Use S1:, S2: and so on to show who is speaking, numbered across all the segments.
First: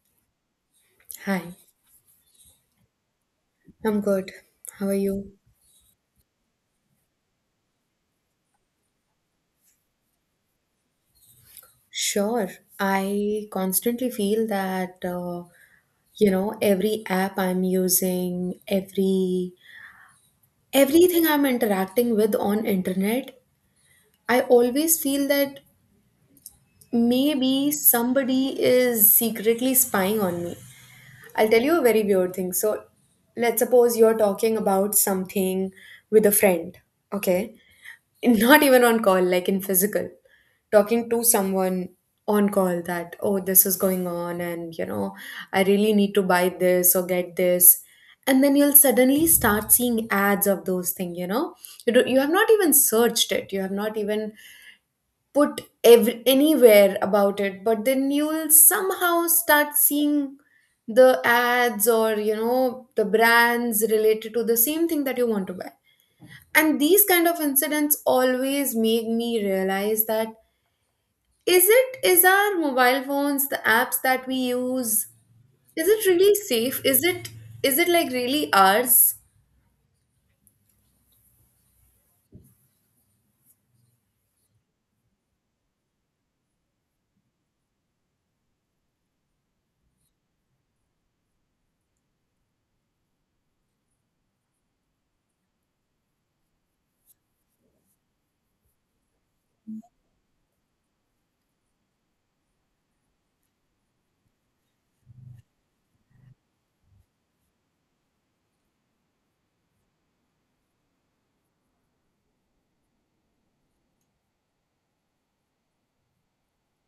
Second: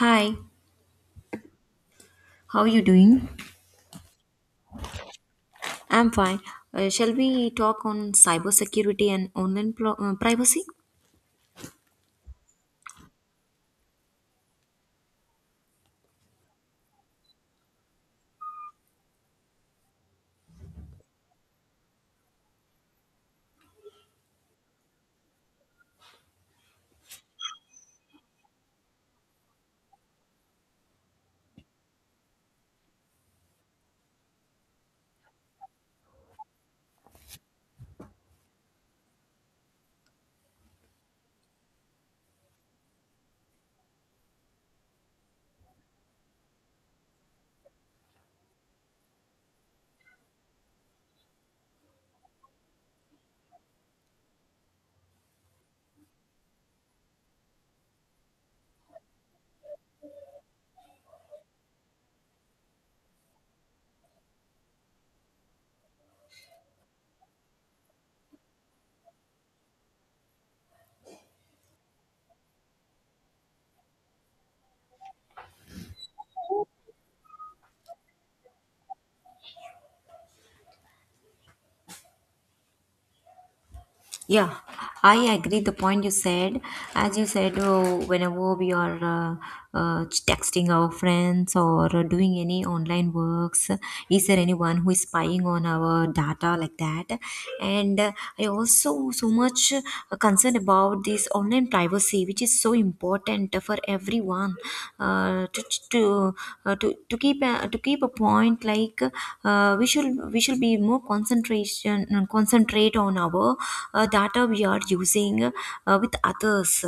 S1: Hi,
S2: Hi,
S1: how are you doing?
S2: I'm good. How are you?
S1: I'm fine. Shall we talk on cybersecurity and online privacy?
S2: Sure. I constantly feel that you know every app I'm using, everything I'm interacting with on internet, I always feel that maybe somebody is secretly spying on me. I'll tell you a very weird thing. So, let's suppose you're talking about something with a friend, okay? Not even on call, like in physical, talking to someone on call that, oh, this is going on, and you know, I really need to buy this or get this, And then you'll suddenly start seeing ads of those things, you know. You have not even searched it, you have not even put ev- anywhere about it, but then you'll somehow start seeing the ads or, the brands related to the same thing that you want to buy, and these kind of incidents always make me realize that is our mobile phones, the apps that we use, is it really safe? Is it like really ours?
S1: Yeah, I agree the point you said. As you said, oh, whenever we are texting our friends or doing any online works, is there anyone who is spying on our data like that? And I also so much concerned about this online privacy, which is so important for everyone uh, to to to keep to keep a point like we should be more concentration concentrate on our data we are using with others,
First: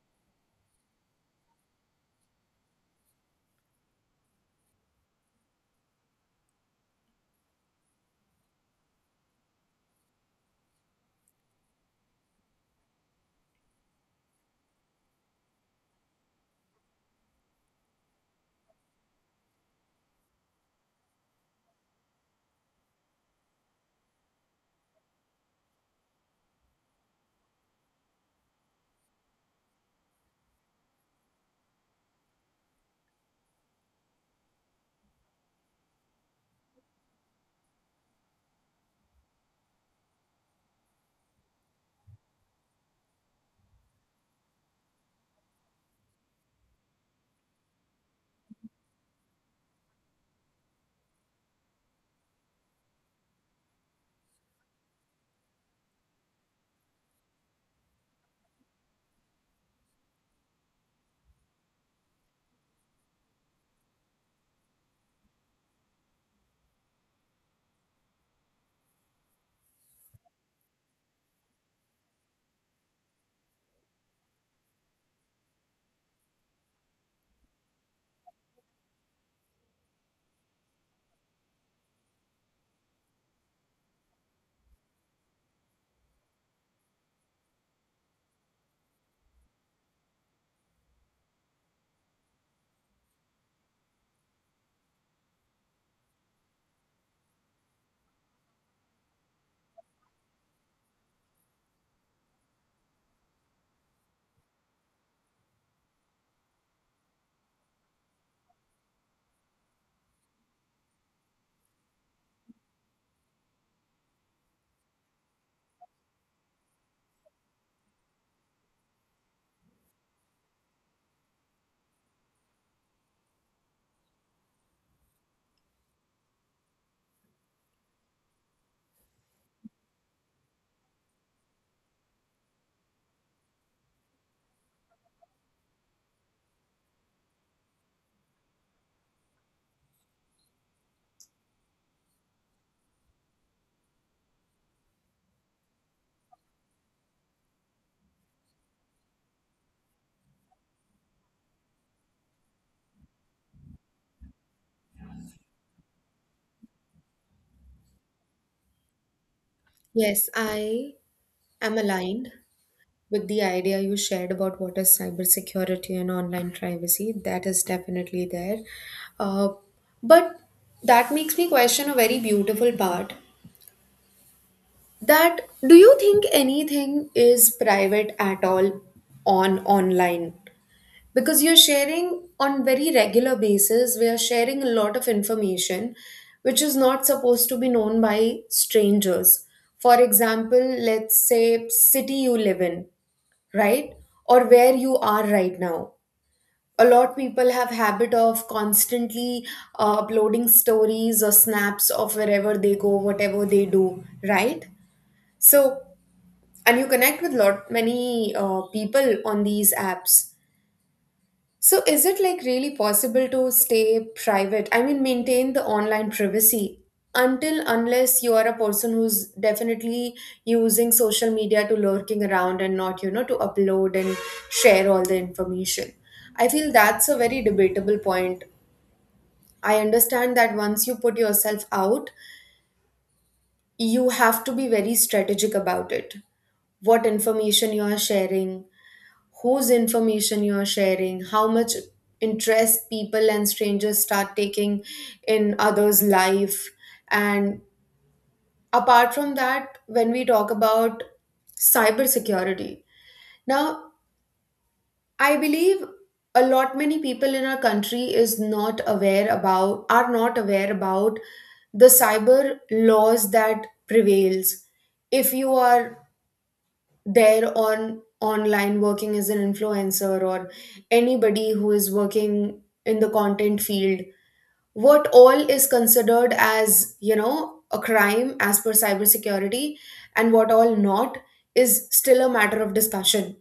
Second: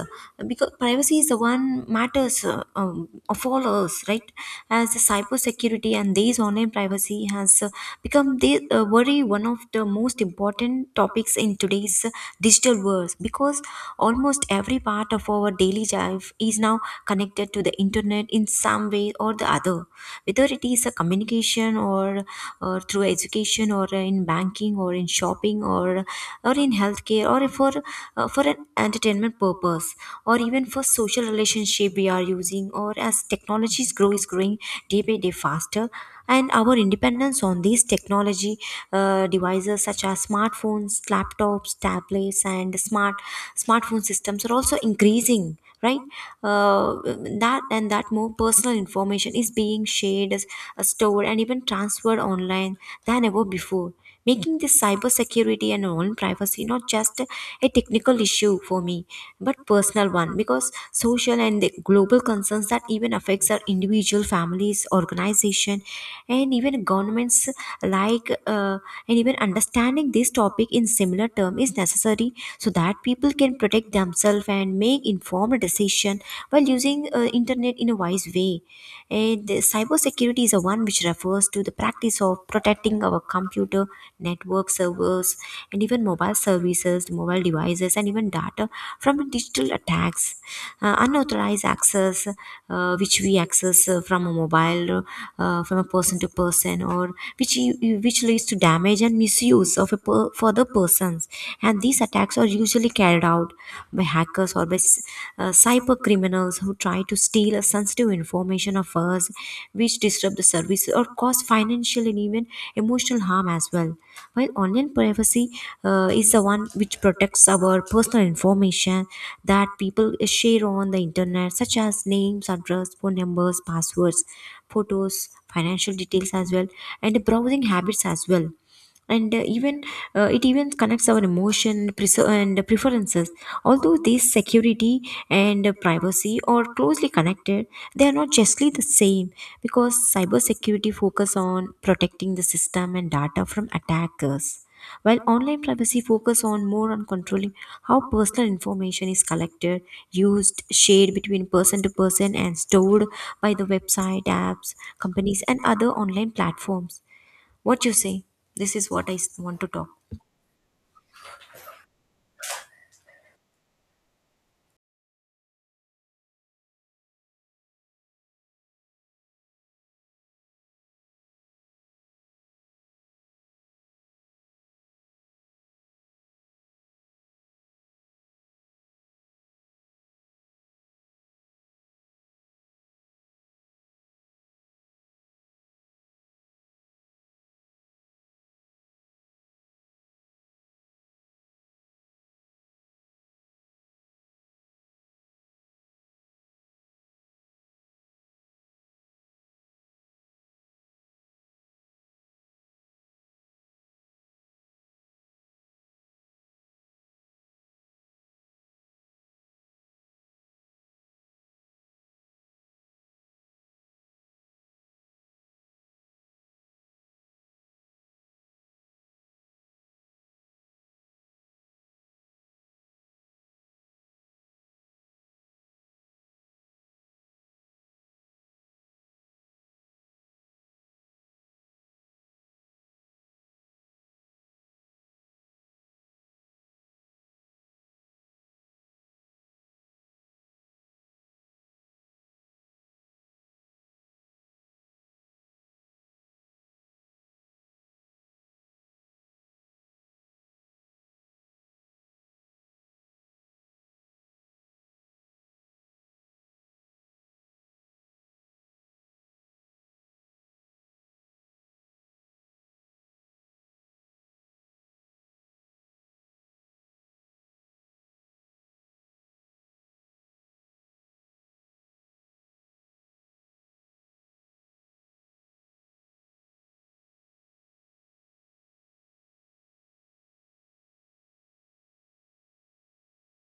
S1: because privacy is the one matters of all us, right? As the cyber security and these online privacy has become the worry, one of the most important topics in today's digital world, because almost every part of our daily life is now connected to the internet in some way or the other, whether it is a communication, or through education, or in banking, or in shopping, or in healthcare, or for an entertainment purpose, or even for social relationship we are using. Or as technologies grow is growing day by day faster, and our independence on these technology devices such as smartphones, laptops, tablets, and smartphone systems are also increasing, right? Uh, that and that more personal information is being stored and even transferred online than ever before, making this cybersecurity and own privacy not just a technical issue for me, but personal one, because social and the global concerns that even affects our individual families, organization, and even governments. like uh, and even understanding this topic in similar term is necessary so that people can protect themselves and make informed decision while using internet in a wise way. And cybersecurity is a one which refers to the practice of protecting our computer, network servers, and even mobile services, mobile devices, and even data from digital attacks. Unauthorized access, which we access from a mobile, from a person to person, or which which leads to damage and misuse of for the persons. And these attacks are usually carried out by hackers or by cyber criminals who try to steal a sensitive information of us, which disrupt the service or cause financial and even emotional harm as well. While online privacy is the one which protects our personal information that people share on the internet, such as names, address, phone numbers, passwords, photos, financial details as well, and browsing habits as well, and even it even connects our and preferences. Although these security and privacy are closely connected, they are not justly the same, because cybersecurity focus on protecting the system and data from attackers, while online privacy focus on more on controlling how personal information is collected, used, shared between person to person, and stored by the website, apps, companies, and other online platforms. What you say? This is what want to talk.
S2: Yes, I am aligned with the idea you shared about what is cybersecurity and online privacy. That is definitely there. Uh, but that makes me question a very beautiful part, that do you think anything is private at all on online? Because you're sharing on very regular basis, we are sharing a lot of information which is not supposed to be known by strangers. For example, let's say city you live in, right? Or where you are right now. A lot people have habit of constantly uploading stories or snaps of wherever they go, whatever they do, right? So and you connect with lot many people on these apps. So is it like really possible to stay private? I mean maintain the online privacy, until unless you are a person who's definitely using social media to lurking around and not to upload and share all the information. I feel that's a very debatable point. I understand that once you put yourself out, you have to be very strategic about it. What information you are sharing, whose information you are sharing, how much interest people and strangers start taking in others' life. And apart from that, when we talk about cybersecurity, now I believe a lot many people in our country is not aware about are not aware about the cyber laws that prevails. If you are there on online working as an influencer or anybody who is working in the content field, what all is considered as a crime as per cybersecurity and what all not is still a matter of discussion.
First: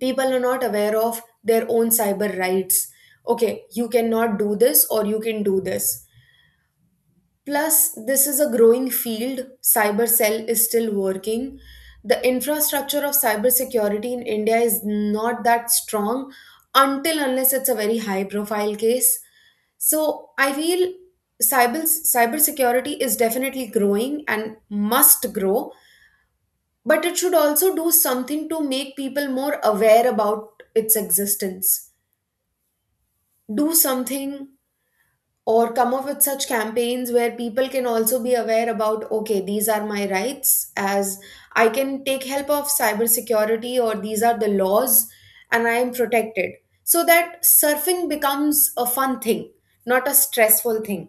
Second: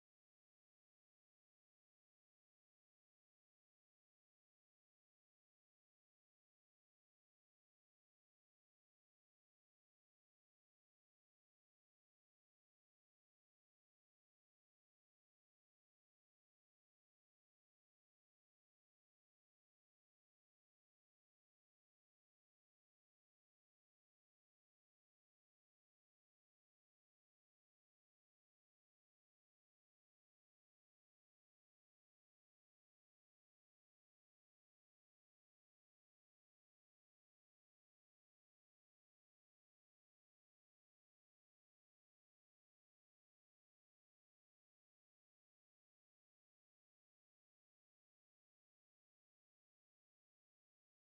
S2: People are not aware of their own cyber rights. Okay, you cannot do this or you can do this. Plus, this is a growing field. Cybercell is still working. The infrastructure of cybersecurity in India is not that strong until unless it's a very high profile case. So I feel cybersecurity is definitely growing and must grow, but it should also do something to make people more aware about its existence. Do something or come up with such campaigns where people can also be aware about, okay, these are my rights, as I can take help of cybersecurity, or these are the laws and I am protected, so that surfing becomes a fun thing, not a stressful thing.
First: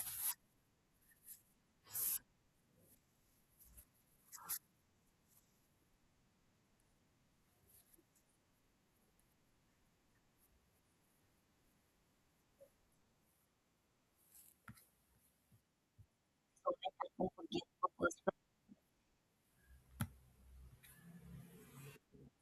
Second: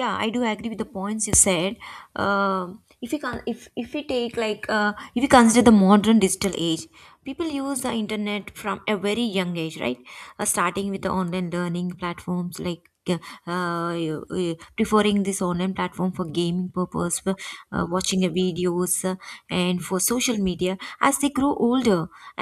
S1: Yeah, I do agree with the points you said. If you can, if we take, like, if you consider the modern digital age, people use the internet from a very young age, right? Starting with the online learning platforms, like uh, preferring this online platform for gaming purpose, for watching a videos, and for social media as they grow older,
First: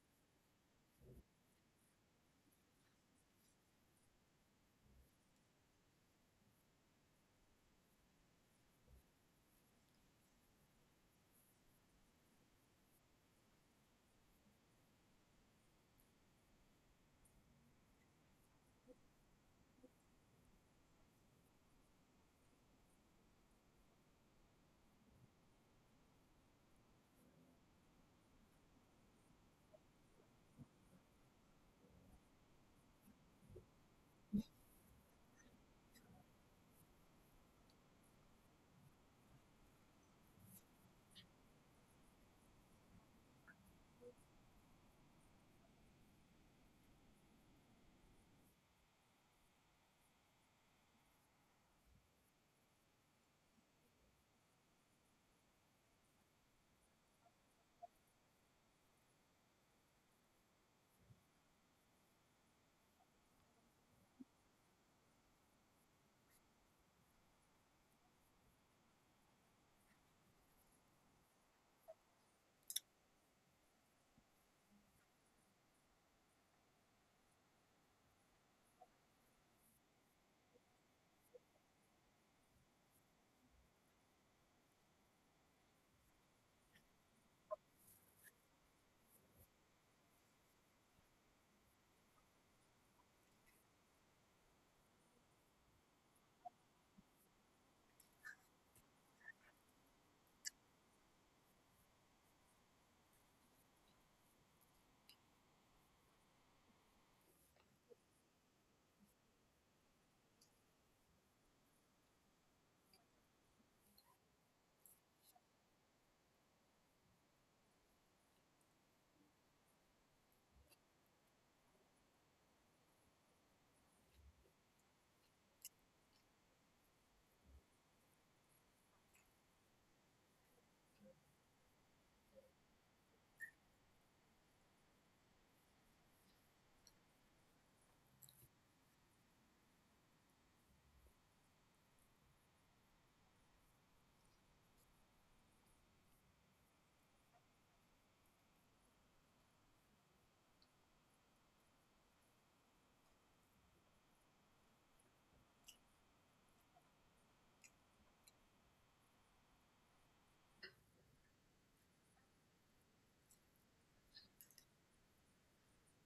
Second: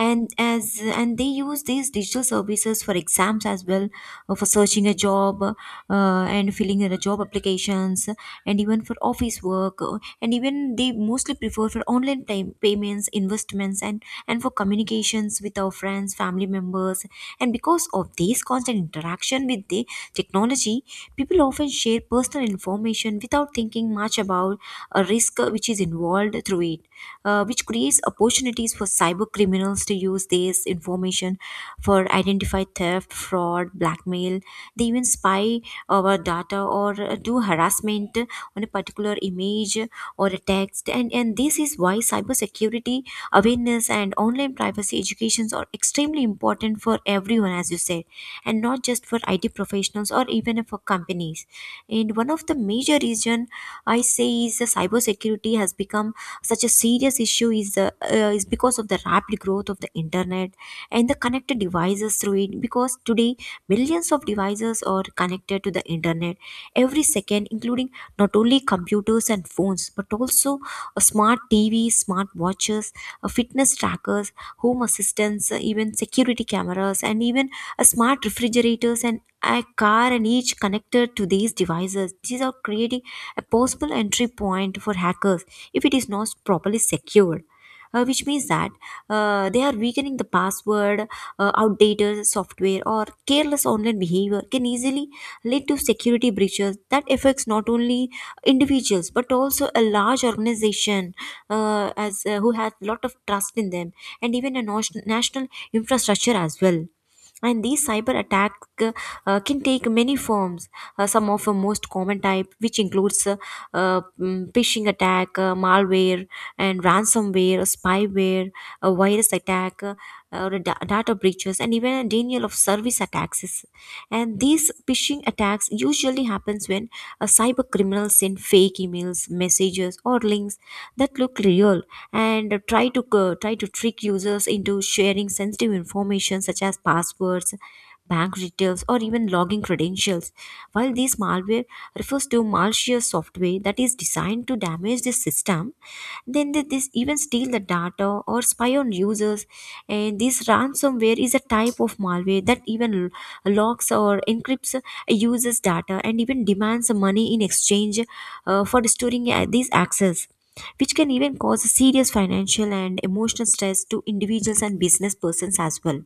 S1: and they use these digital services for exams as well, for searching a job, and filling in the job applications, and even for office work, and even they mostly prefer for online time payments, investments, and for communications with our friends, family members. And because of this constant interaction with the technology, people often share personal information without thinking much about a risk which is involved through it, which creates opportunities for cyber criminals to use this information for identify theft, fraud, blackmail. They even spy our data or do harassment on a particular image or a text. And this is why cybersecurity awareness and online privacy educations are extremely important for everyone, as you said, and not just for IT professionals or even for companies. And one of the major reason I say is the cybersecurity has become such a serious issue is the is because of the rapid growth of the internet and the connected devices through it, because today millions of devices are connected to the internet every second, including not only computers and phones, but also a smart TV, smart watches, a fitness trackers, home assistants, even security cameras, and even a smart refrigerators and a car, and each connected to these devices. These are creating a possible entry point for hackers if it is not properly secured, which means that they are weakening the password, outdated software, or careless online behavior can easily lead to security breaches that affects not only individuals, but also a large organization, as who has lot of trust in them, and even a national infrastructure as well. And these cyber attack uh, can take many forms. Some of the most common type which includes phishing attack, malware, and ransomware, spyware, a virus attack, or a data breaches, and even a denial of service attacks. And these phishing attacks usually happens when a cyber criminal send fake emails, messages, or links that look real and try to try to trick users into sharing sensitive information such as passwords, bank details, or even login credentials. While this malware refers to malicious software that is designed to damage the system, then this even steal the data or spy on users. And this ransomware is a type of malware that even locks or encrypts a user's data and even demands money in exchange for restoring these access, which can even cause serious financial and emotional stress to individuals and business persons as well.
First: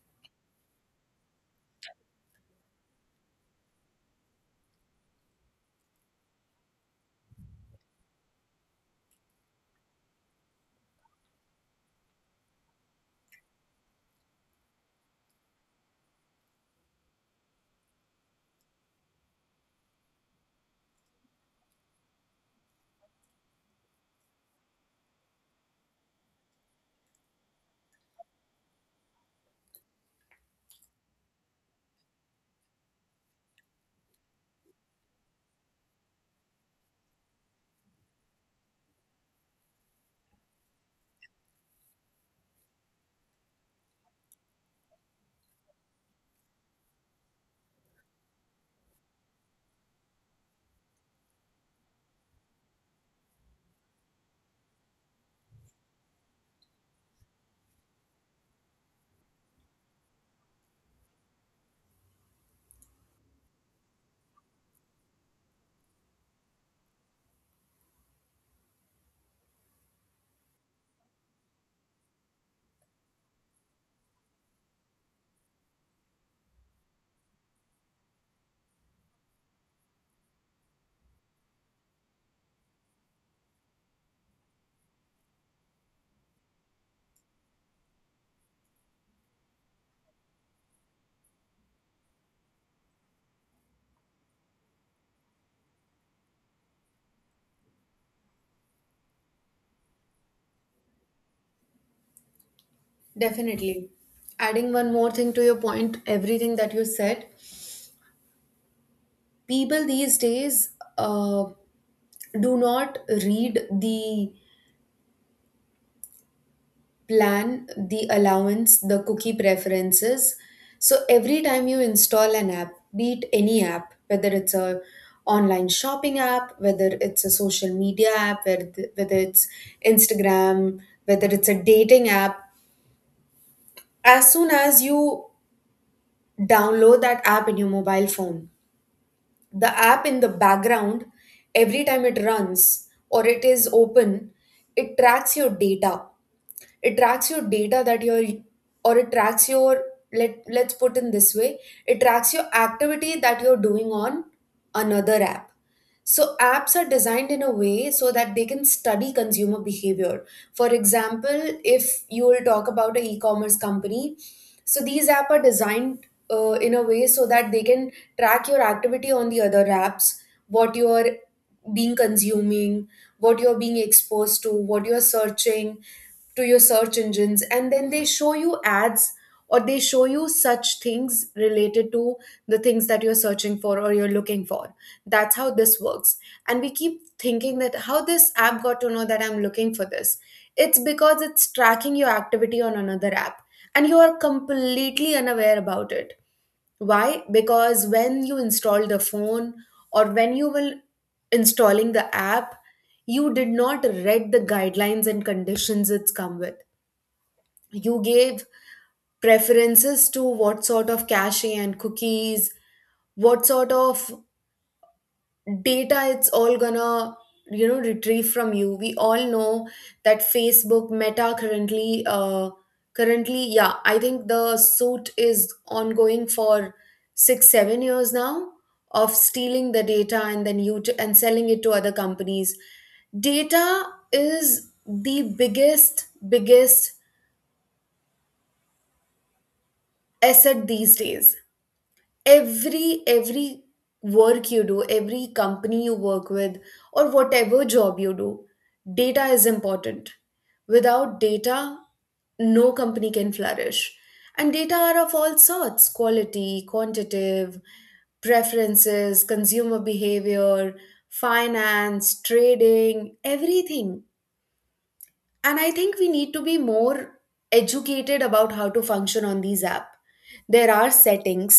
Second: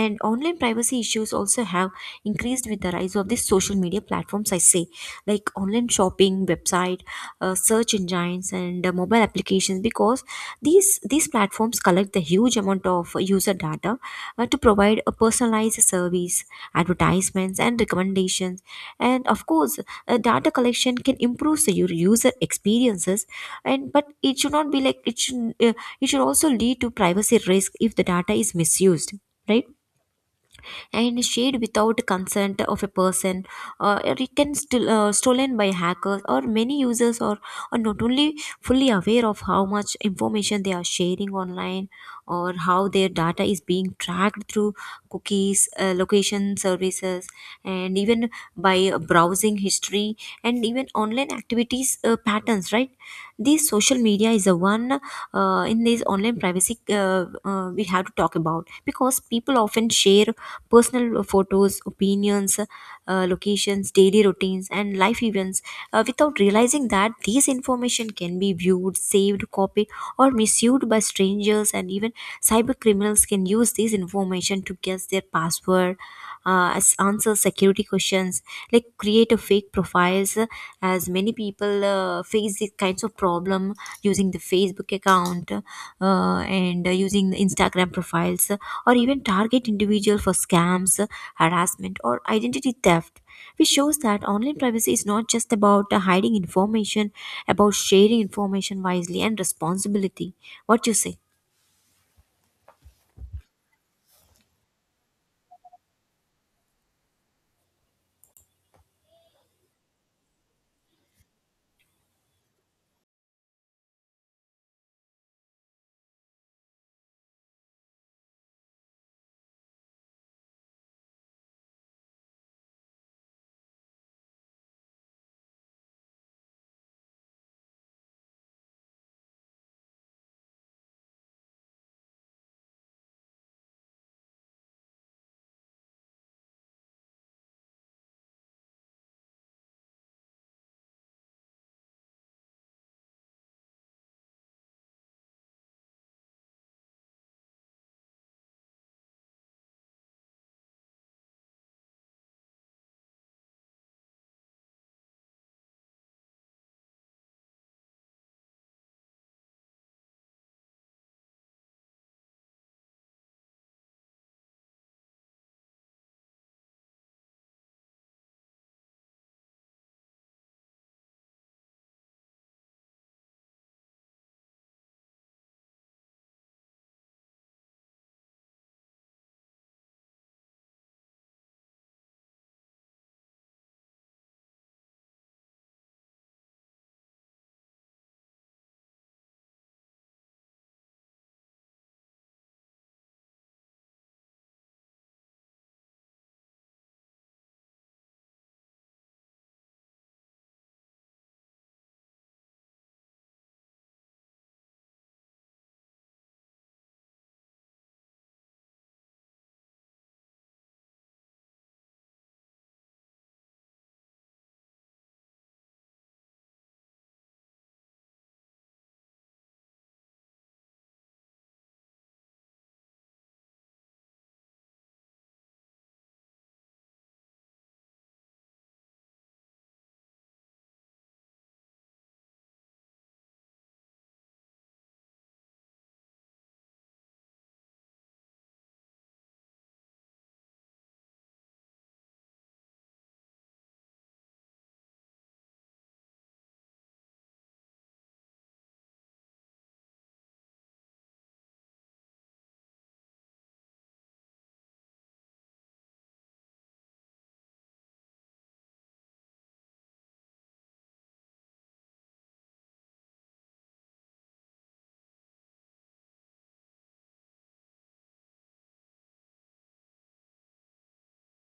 S1: And online privacy issues also have increased with the rise of these social media platforms, I say, like online shopping, website, search engines, and mobile applications, because these platforms collect the huge amount of user data to provide a personalized service, advertisements, and recommendations. And of course, data collection can improve your user experiences, and but it should not be like it it should also lead to privacy risk if the data is misused, right? And shared without consent of a person, or it can still stolen by hackers. Or many users are not only fully aware of how much information they are sharing online, or how their data is being tracked through cookies, location services, and even by browsing history, and even online activities patterns, right? This social media is the one in these online privacy we have to talk about, because people often share personal photos, opinions, locations, daily routines, and life events without realizing that these information can be viewed, saved, copied, or misused by strangers. And even cyber criminals can use this information to guess their password, as answer security questions, like create a fake profiles, as many people face these kinds of problem using the Facebook account, and using the Instagram profiles, or even target individual for scams, harassment, or identity theft, which shows that online privacy is not just about hiding information, about sharing information wisely and responsibility. What you say?
S2: Definitely. Adding one more thing to your point, everything that you said, people these days uh, do not read the plan, the allowance, the cookie preferences. So every time you install an app, be it any app, whether it's a online shopping app, whether it's a social media app, whether it's Instagram, whether it's a dating app, as soon as you download that app in your mobile phone, the app in the background, every time it runs or it is open, it tracks your data. It tracks your data that or it tracks your, let's put in this way, it tracks your activity that you're doing on another app. So, apps are designed in a way so that they can study consumer behavior. For example, if you will talk about an e commerce company, so these apps are designed in a way so that they can track your activity on the other apps, what you're being consuming, what you're being exposed to, what you're searching to your search engines, and then they show you ads or they show you such things related to the things that you're searching for or you're looking for. That's how this works. And we keep thinking that how this app got to know that I'm looking for this. It's because it's tracking your activity on another app and you are completely unaware about it. Why? Because when you install the phone or when you will installing the app, you did not read the guidelines and conditions it's come with. You gave preferences to what sort of cache and cookies, what sort of data it's all gonna retrieve from you. We all know that Facebook Meta currently yeah, I think the suit is ongoing for 6 7 years now, of stealing the data and then and selling it to other companies. Data is the biggest asset these days. Every work you do, every company you work with, or whatever job you do, data is important. Without data, no company can flourish. And data are of all sorts: quality, quantitative, preferences, consumer behavior, finance, trading, everything. And I think we need to be more educated about how to function on these app. There are settings,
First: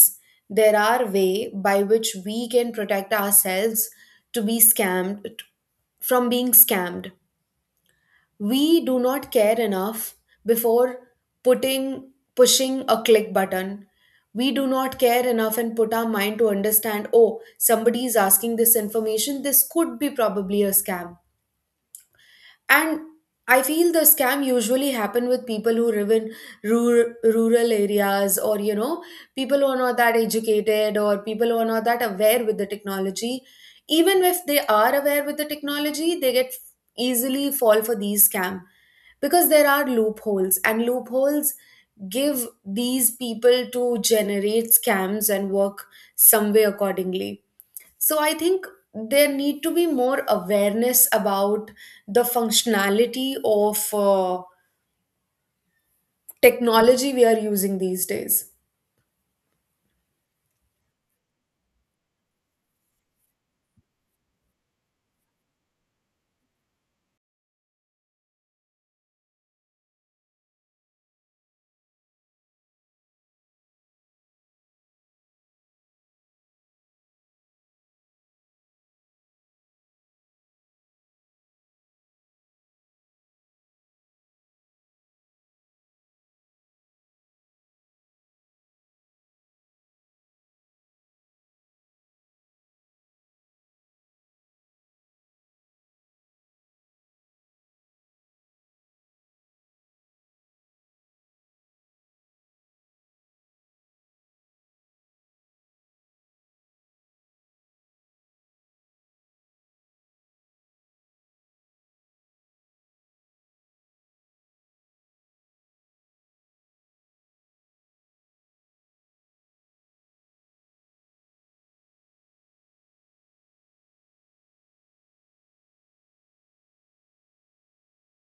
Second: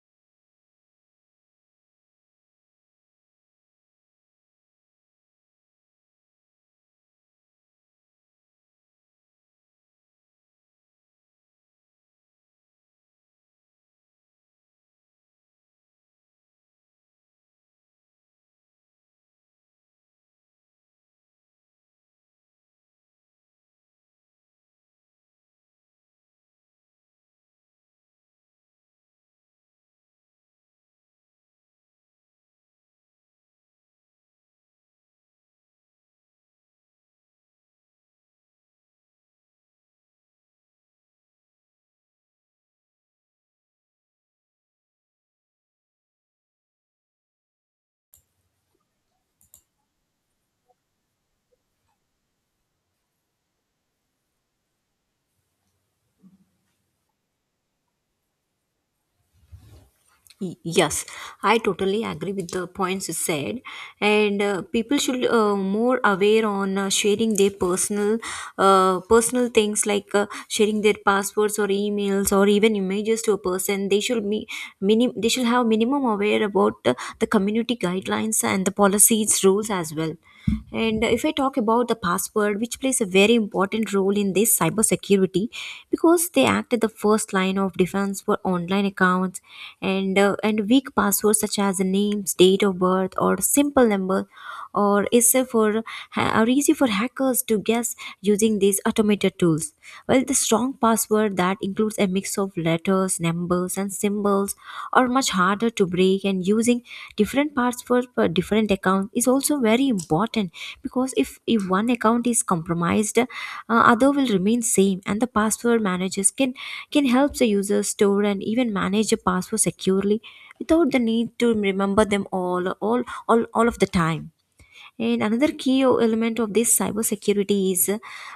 S2: there are way by which we can protect ourselves to be scammed, from being scammed. We do not care enough before putting, pushing a click button. We do not care enough and put our mind to understand, oh, somebody is asking this information, this could be probably a scam. And I feel the scam usually happen with people who live in rural areas, or you know, people who are not that educated, or people who are not that aware with the technology. Even if they are aware with the technology, they get easily fall for these scam, because there are loopholes, and loopholes give these people to generate scams and work some way accordingly. So I think there need to be more awareness about the functionality of technology we are using these days.
S1: Yes, I totally agree with the points you said, and people should more aware on sharing their personal things, like sharing their passwords or emails or even images to a person. They should be They should have minimum aware about the community guidelines and the policies rules as well. And If I talk about the password, which plays a very important role in this cybersecurity, because they act as the first line of defense for online accounts and weak passwords such as names, date of birth, or simple number or is for ha- are easy for hackers to guess using these automated tools. Well, the strong password that includes a mix of letters, numbers, and symbols are much harder to break, and using different parts for different account is also very important because if one account is compromised, other will remain same. And the password managers can help the user store and even manage a password securely without the need to remember them all of the time. And another key element of this cybersecurity is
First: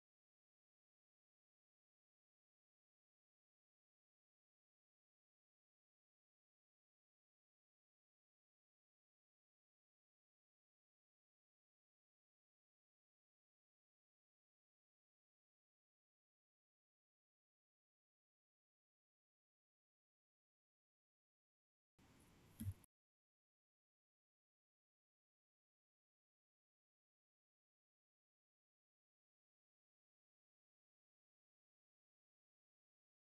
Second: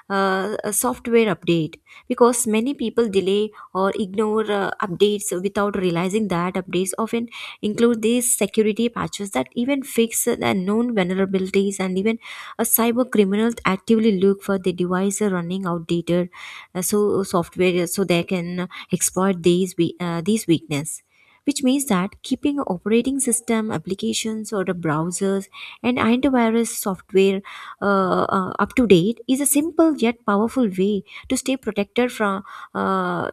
S1: a software update, because many people delay or ignore updates without realizing that updates often include these security patches that even fix the known vulnerabilities. And even a cyber criminal actively look for the device running outdated software, so they can exploit these weakness, which means that keeping operating system applications or the browsers and antivirus software up to date is a simple yet powerful way to stay protected from uh,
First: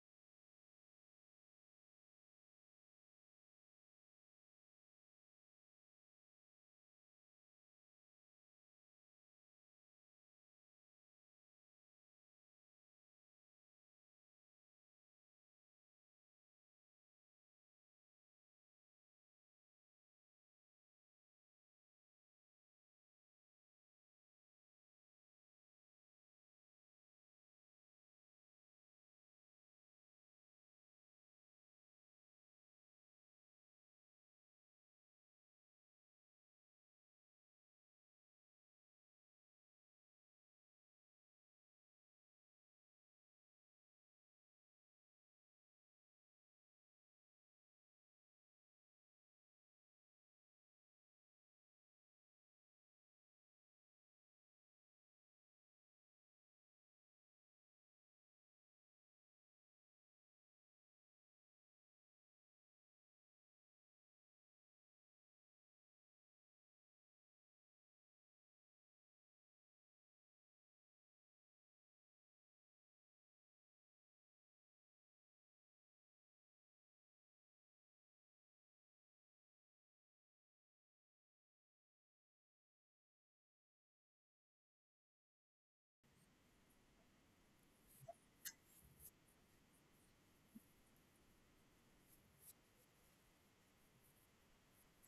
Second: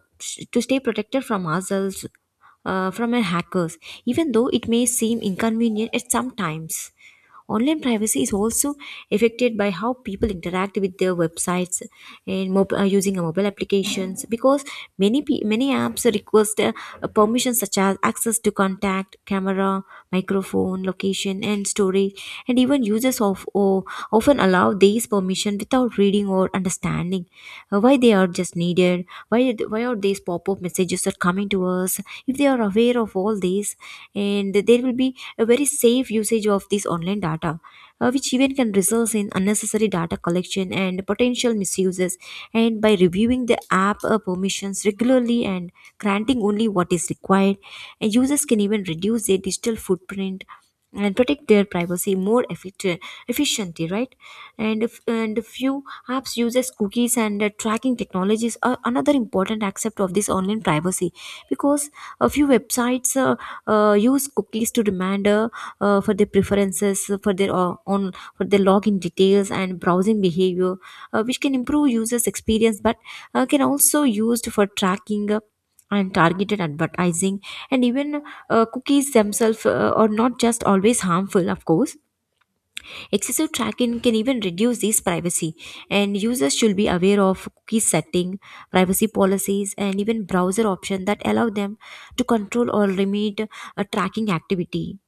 S1: ourselves, from our hackers, even though it may seem inconvenient at some times. Online privacy is also affected by how people interact with their websites and using a mobile applications, because many apps request permissions such as access to contact, camera, microphone, location, and storage, and even users of or often allow these permission without reading or understanding why they are just needed. Why are these pop up messages are coming to us? If they are aware of all these, and there will be a very safe usage of this online data, which even can result in unnecessary data collection and potential misuses. And by reviewing the app permissions regularly and granting only what is required, and users can even reduce their digital footprint and protect their privacy more efficiently, right? And if, and a few apps uses cookies, and tracking technologies are another important aspect of this online privacy, because a few websites use cookies to reminder for their preferences, for their own for their login details and browsing behavior, which can improve users experience, but can also used for tracking and targeted advertising. And even cookies themselves are not just always harmful, of course. Excessive tracking can even reduce this privacy, and users should be aware of cookie setting, privacy policies, and even browser options that allow them to control or limit a tracking activity.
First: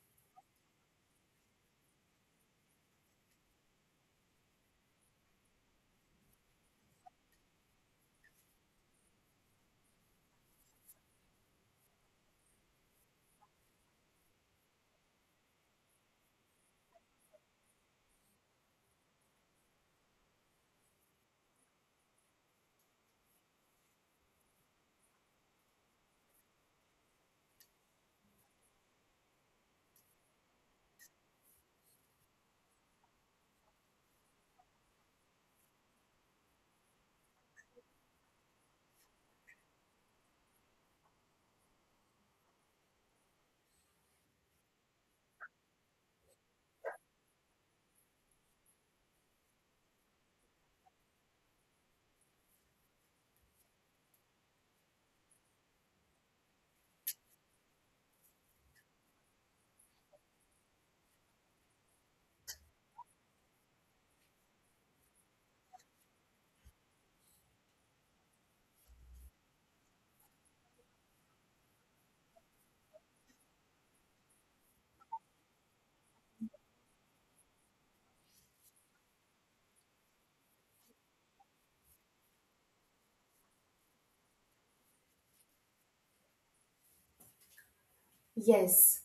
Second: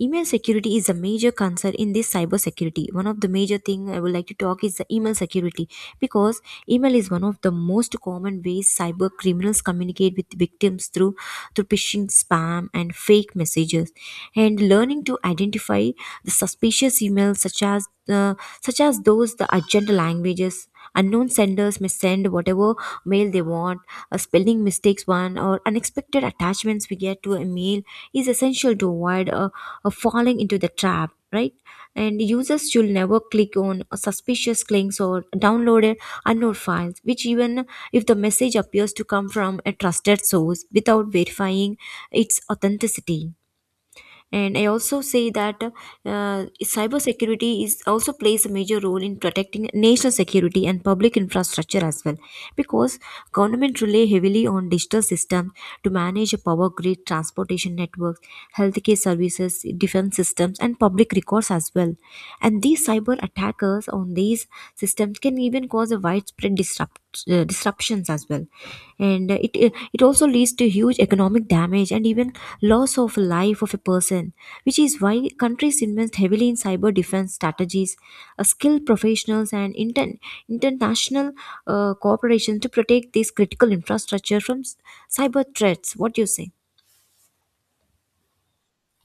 S1: Email security is a major concern in this cybersecurity. One of the major thing I would like to talk is the email security, because email is one of the most common ways cyber criminals communicate with victims through phishing, spam, and fake messages. And learning to identify the suspicious emails, such as those the urgent languages. Unknown senders may send whatever mail they want, a spelling mistakes one, or unexpected attachments we get to a mail, is essential to avoid a falling into the trap, right? And users should never click on suspicious links or download unknown files, which even if the message appears to come from a trusted source without verifying its authenticity. And I also say that uh, cybersecurity is also plays a major role in protecting national security and public infrastructure as well, because government rely heavily on digital systems to manage a power grid, transportation networks, healthcare services, defense systems, and public records as well. And these cyber attackers on these systems can even cause a widespread disruptions as well. And it also leads to huge economic damage and even loss of life of a person, which is why countries invest heavily in cyber defense strategies, skilled professionals, and international cooperation to protect this critical infrastructure from cyber threats. What do you say?
S2: Yes.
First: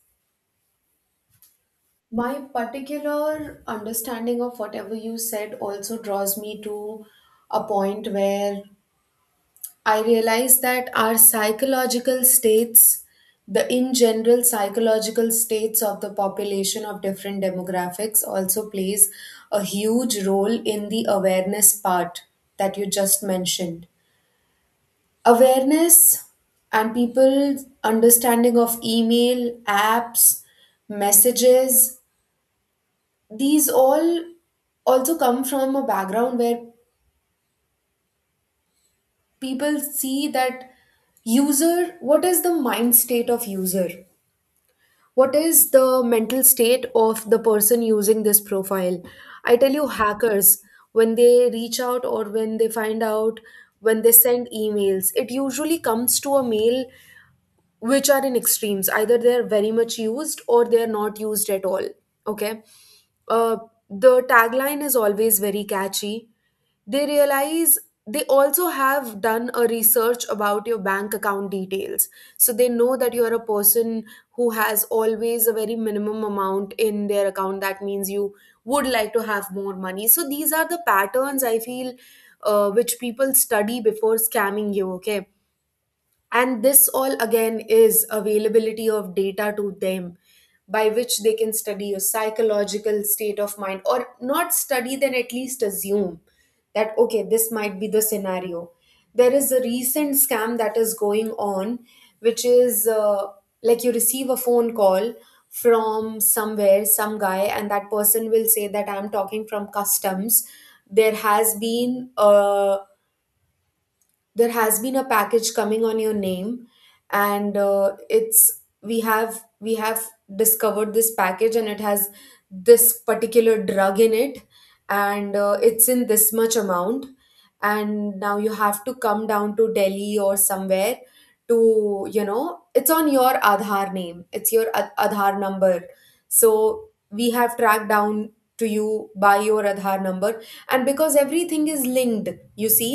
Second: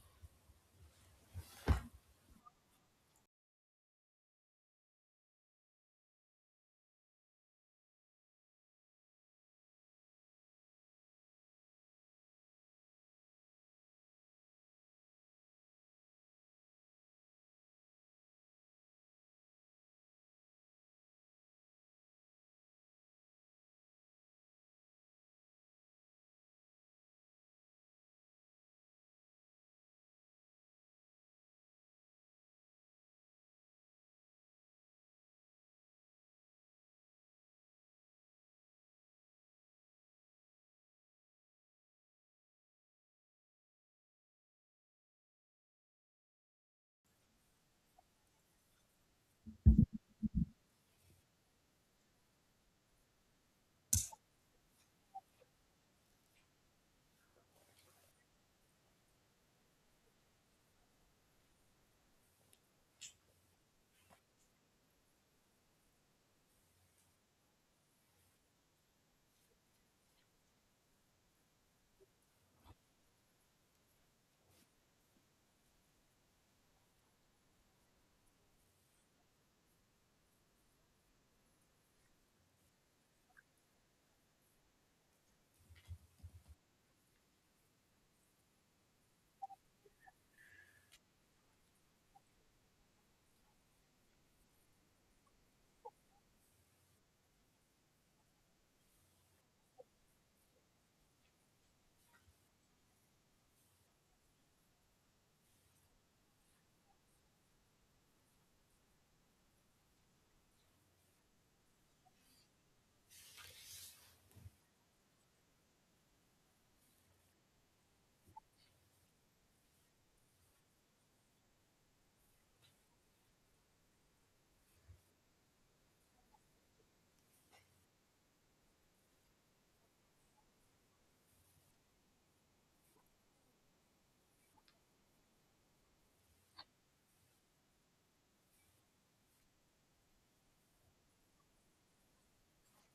S2: My particular understanding of whatever you said also draws me to a point where I realize that our psychological states, the in general psychological states of the population of different demographics also plays a huge role in the awareness part that you just mentioned. Awareness and people's understanding of email, apps, messages, these all also come from a background where people see that user, what is the mind state of user? What is the mental state of the person using this profile? I tell you, hackers, when they reach out or when they find out, when they send emails, it usually comes to a mail which are in extremes. Either they're very much used or they're not used at all. Okay. Uh, the tagline is always very catchy. They realize they also have done a research about your bank account details. So they know that you're a person who has always a very minimum amount in their account. That means you would like to have more money. So these are the patterns I feel, which people study before scamming you, okay? And this all again is availability of data to them, by which they can study your psychological state of mind, or not study then at least assume that okay this might be the scenario. There is a recent scam that is going on, which is like you receive a phone call from somewhere some guy and that person will say that I'm talking from customs. There has been a there has been a package coming on your name, and it's we have discovered this package and it has this particular drug in it, and it's in this much amount, and now you have to come down to Delhi or somewhere. To you know, it's on your Aadhaar name, it's your Aadhaar number, so we have tracked down to you by your Aadhaar number. And because everything is linked, you see,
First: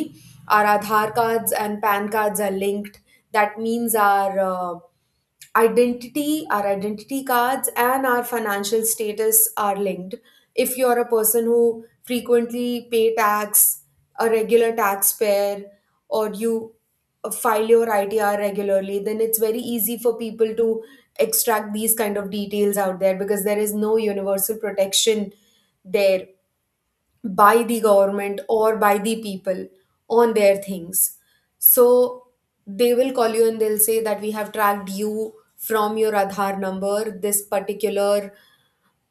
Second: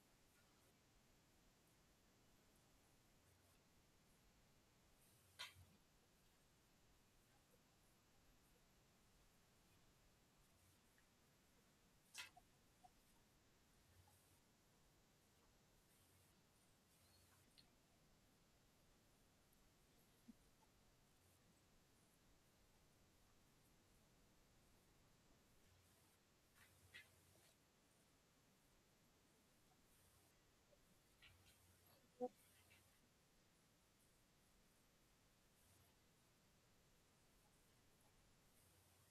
S2: our Aadhaar cards and PAN cards are linked. That means our identity, our identity cards, and our financial status are linked. If you're a person who frequently pay tax, a regular taxpayer, or you file your ITR regularly, then it's very easy for people to extract these kind of details out there, because there is no universal protection there by the government or by the people on their things. So they will call you and they'll say that we have tracked you from your Aadhaar number, this particular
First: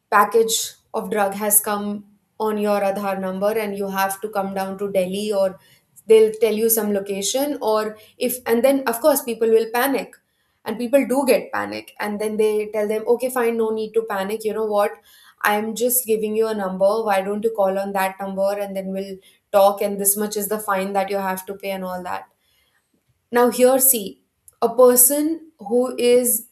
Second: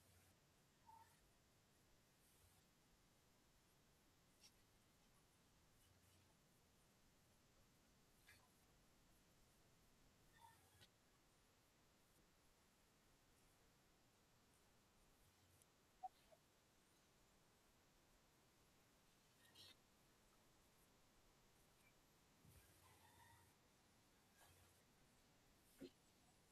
S2: package of drug has come on your Aadhaar number and you have to come down to Delhi, or they'll tell you some location. Or if, and then of course people will panic, and people do get panic, and then they tell them okay fine, no need to panic, you know what, I'm just giving you a number, why don't you call on that number and then we'll talk, and this much is the fine that you have to pay and all that. Now here see, a person who is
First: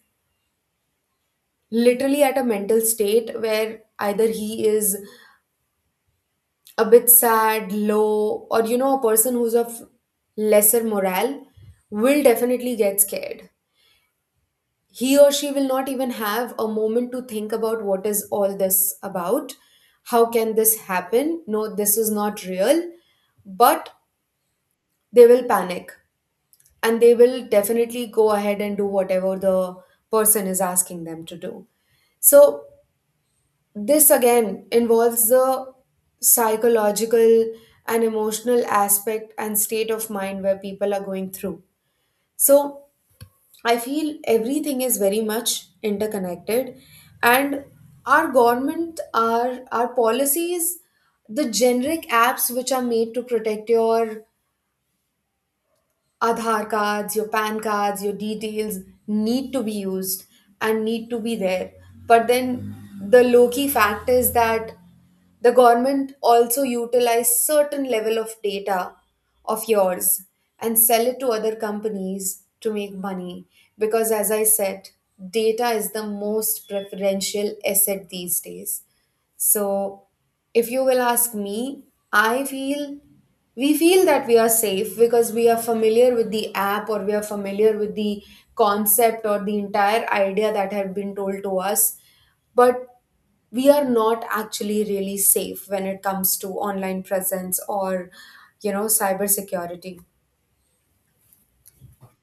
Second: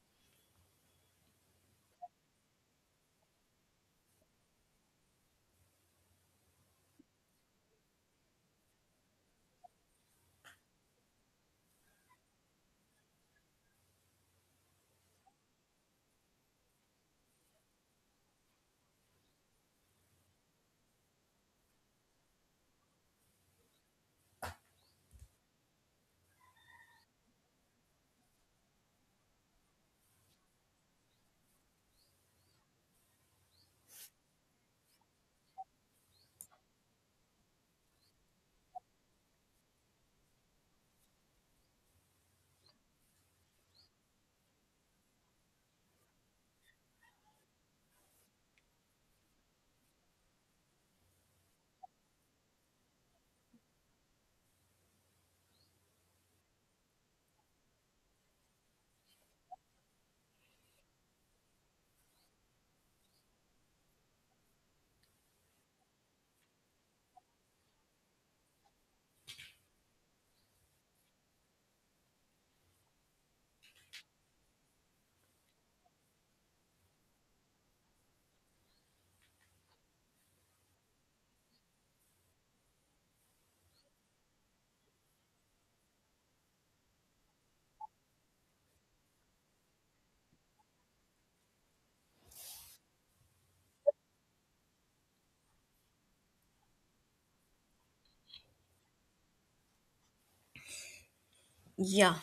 S2: literally at a mental state where either he is a bit sad, low, or you know, a person who's of lesser morale will definitely get scared. He or she will not even have a moment to think about what is all this about. How can this happen? No, this is not real. But they will panic, and they will definitely go ahead and do whatever the person is asking them to do. So this again involves the psychological and emotional aspect and state of mind where people are going through. So I feel everything is very much interconnected, and our government, our policies, the generic apps which are made to protect your Aadhaar cards, your PAN cards, your details, need to be used and need to be there. But then the low key fact is that the government also utilize certain level of data of yours and sell it to other companies to make money, because as I said, data is the most preferential asset these days. So, if you will ask me, I feel we feel that we are safe because we are familiar with the app or we are familiar with the concept or the entire idea that had been told to us. But we are not actually really safe when it comes to online presence, or cybersecurity.
S1: Yeah,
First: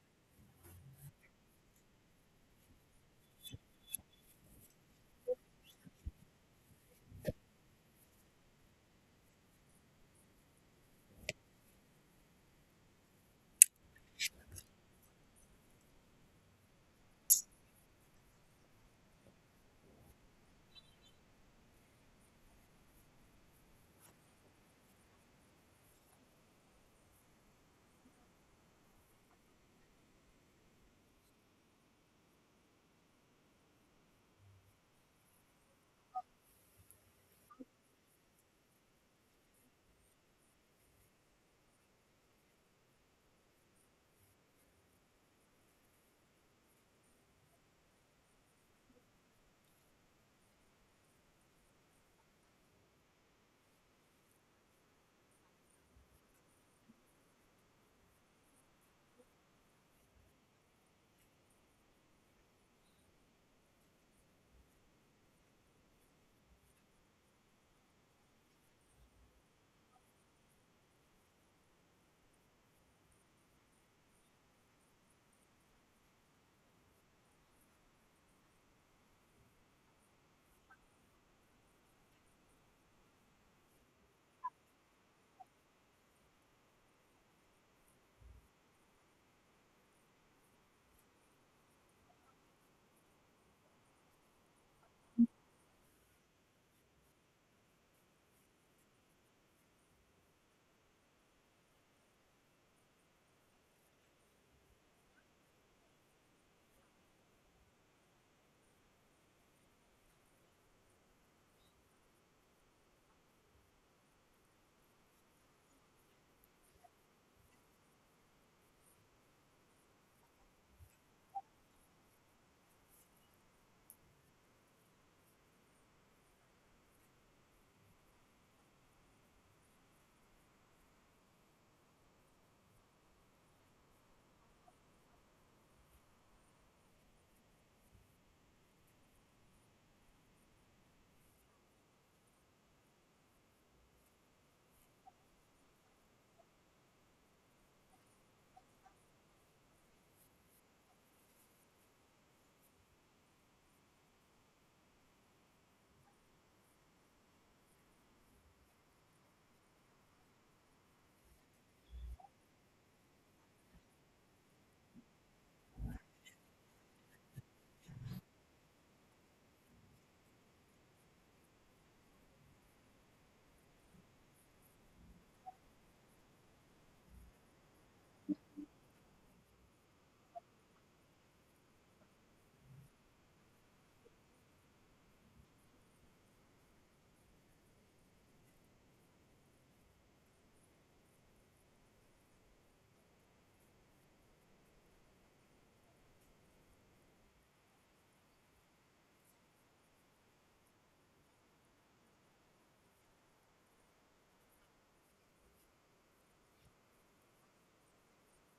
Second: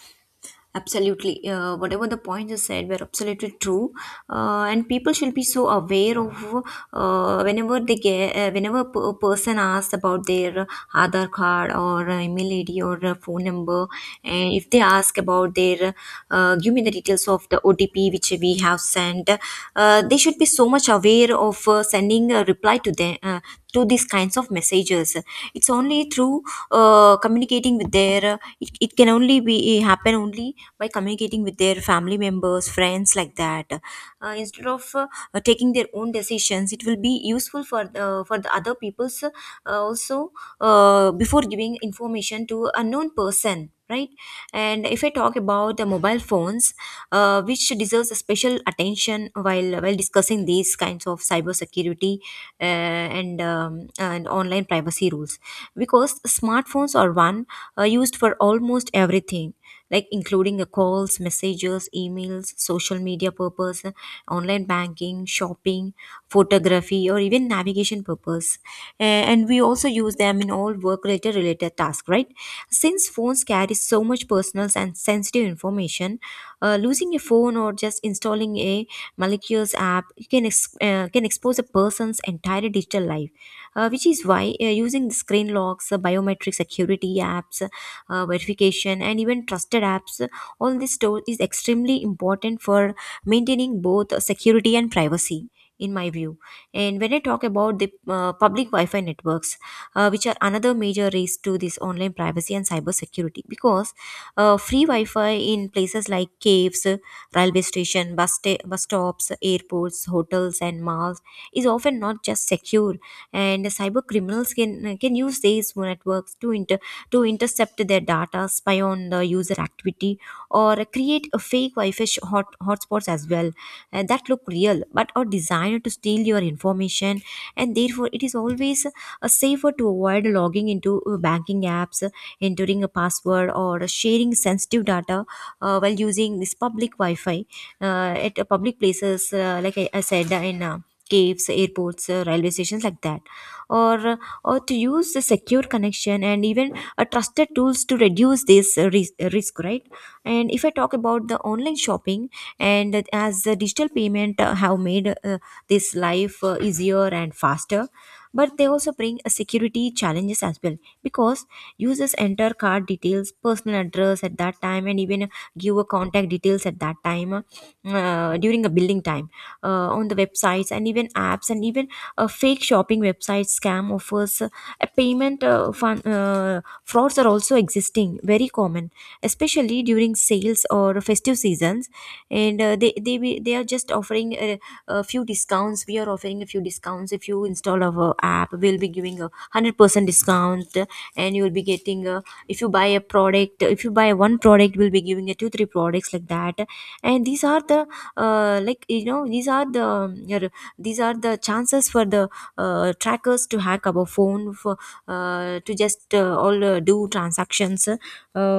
S1: absolutely. Whatever the points you said were absolutely true, and people should be so aware of whenever they get whenever a person asks about their Aadhaar card, or email ID, or phone number, and if they ask about their, give me the details of the OTP which we have sent, they should be so much aware of sending a reply to them. To these kinds of messages, it's only through communicating with their it, it can only be happen only by communicating with their family members, friends, like that, instead of taking their own decisions. It will be useful for the other people's also, before giving information to a known person, right? And if I talk about the mobile phones, which deserves a special attention while discussing these kinds of cyber security and online privacy rules, because smartphones are one used for almost everything, like including the calls, messages, emails, social media purpose, online banking, shopping, photography, or even navigation purpose. And we also use them in all work related tasks, right? Since phones carry so much personal and sensitive information, losing a phone or just installing a malicious app, you can expose a person's entire digital life, which is why using the screen locks, biometric security apps, verification, and even trusted apps, all this store is extremely important for maintaining both security and privacy, in my view. And when I talk about the public wi-fi networks, which are another major risk to this online privacy and cyber security, because free wi-fi in places like caves, railway station, bus stops, airports, hotels, and malls is often not just secure. And cyber criminals can use these networks to to intercept their data, spy on the user activity, or create a fake hotspots as well, that look real but are designed to steal your information. And therefore it is always safer to avoid logging into banking apps, entering a password, or sharing sensitive data while using this public wi-fi at public places, like I said, in caves, airports, railway stations, like that. or or to use a secure connection and even a trusted tools to reduce this risk, right? And if I talk about the online shopping, and as the digital payment have made this life easier and faster, but they also bring a security challenges as well, because users enter card details, personal address at that time, and even give a contact details at that time, during a billing time, on the websites and even apps. And even fake shopping websites, scam offers, a payment frauds are also existing very common, especially during sales or festive seasons. And they are just offering a few discounts. We are offering a few discounts. If you install our app, we'll be giving a 100% discount, and you'll be getting a, if you buy a product, if you buy one product, we'll be giving a 2 3 products, like that. And these are the like you know, these are the these are the chances for the trackers to hack our phone for to just all do transactions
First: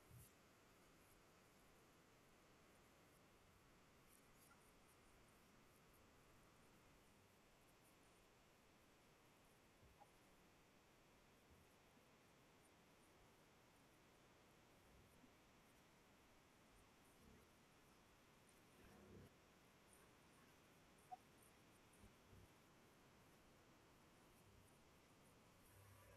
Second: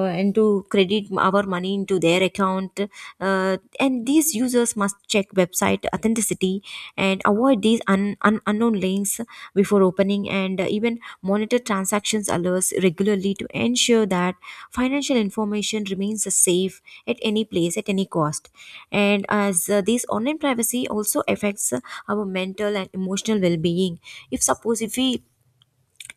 S1: and to credit our money into their account. And these users must check website authenticity and avoid these unknown links before opening, and even monitor transactions alerts regularly to ensure that financial information remains safe at any place at any cost. And as this online privacy also affects our mental and emotional well-being. if suppose if we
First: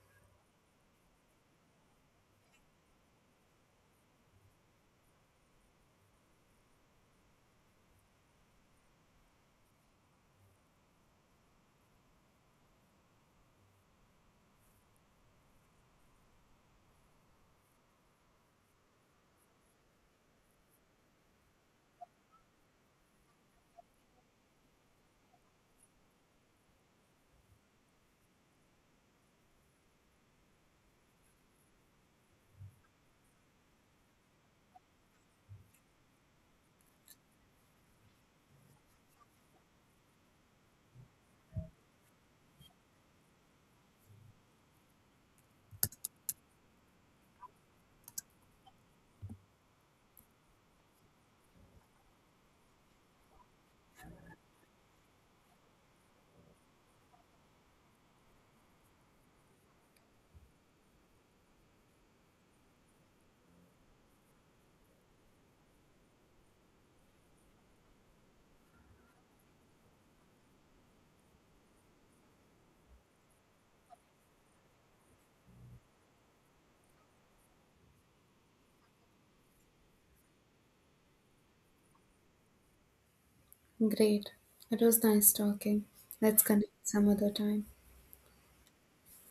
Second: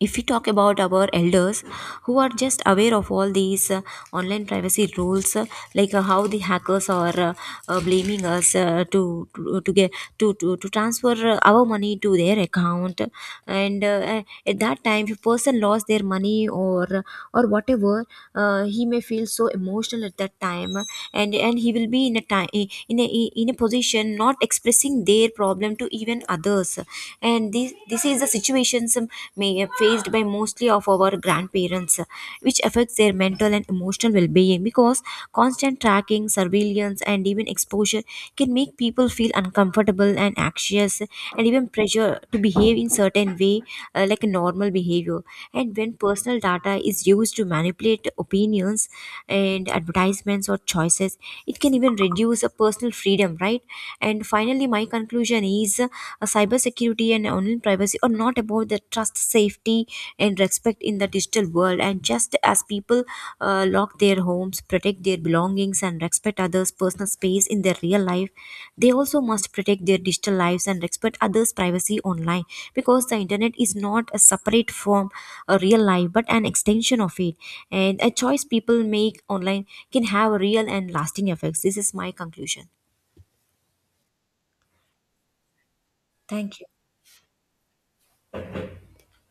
S1: if we talk about our elders who are just aware of all these online privacy rules, like how the hackers are blaming us to transfer our money to their account. And At that time, if a person lost their money, or whatever, he may feel so emotional at that time, and he will be in a position not expressing their problem to even others. And this is the situations faced by mostly of our grandparents, which affects their mental and emotional well-being, because constant tracking, surveillance, and even exposure can make people feel uncomfortable and anxious, and even pressure to behave in certain way, like a normal behavior. And when personal data is used to manipulate opinions and advertisements or choices, it can even reduce a personal freedom, right? And finally, my conclusion is, cybersecurity and online privacy are not about the trust, safety, and respect in the digital world. And just as people lock their homes, protect their belongings, and respect others' personal space in their real life, they also must protect their digital lives and respect others' privacy online, because the internet is not a separate from a real life but an extension of it. And a choice people make online can have real and lasting effects. This is my conclusion.
S2: Great. It was nice talking. Let's
S1: Thank you.
S2: connect some other time.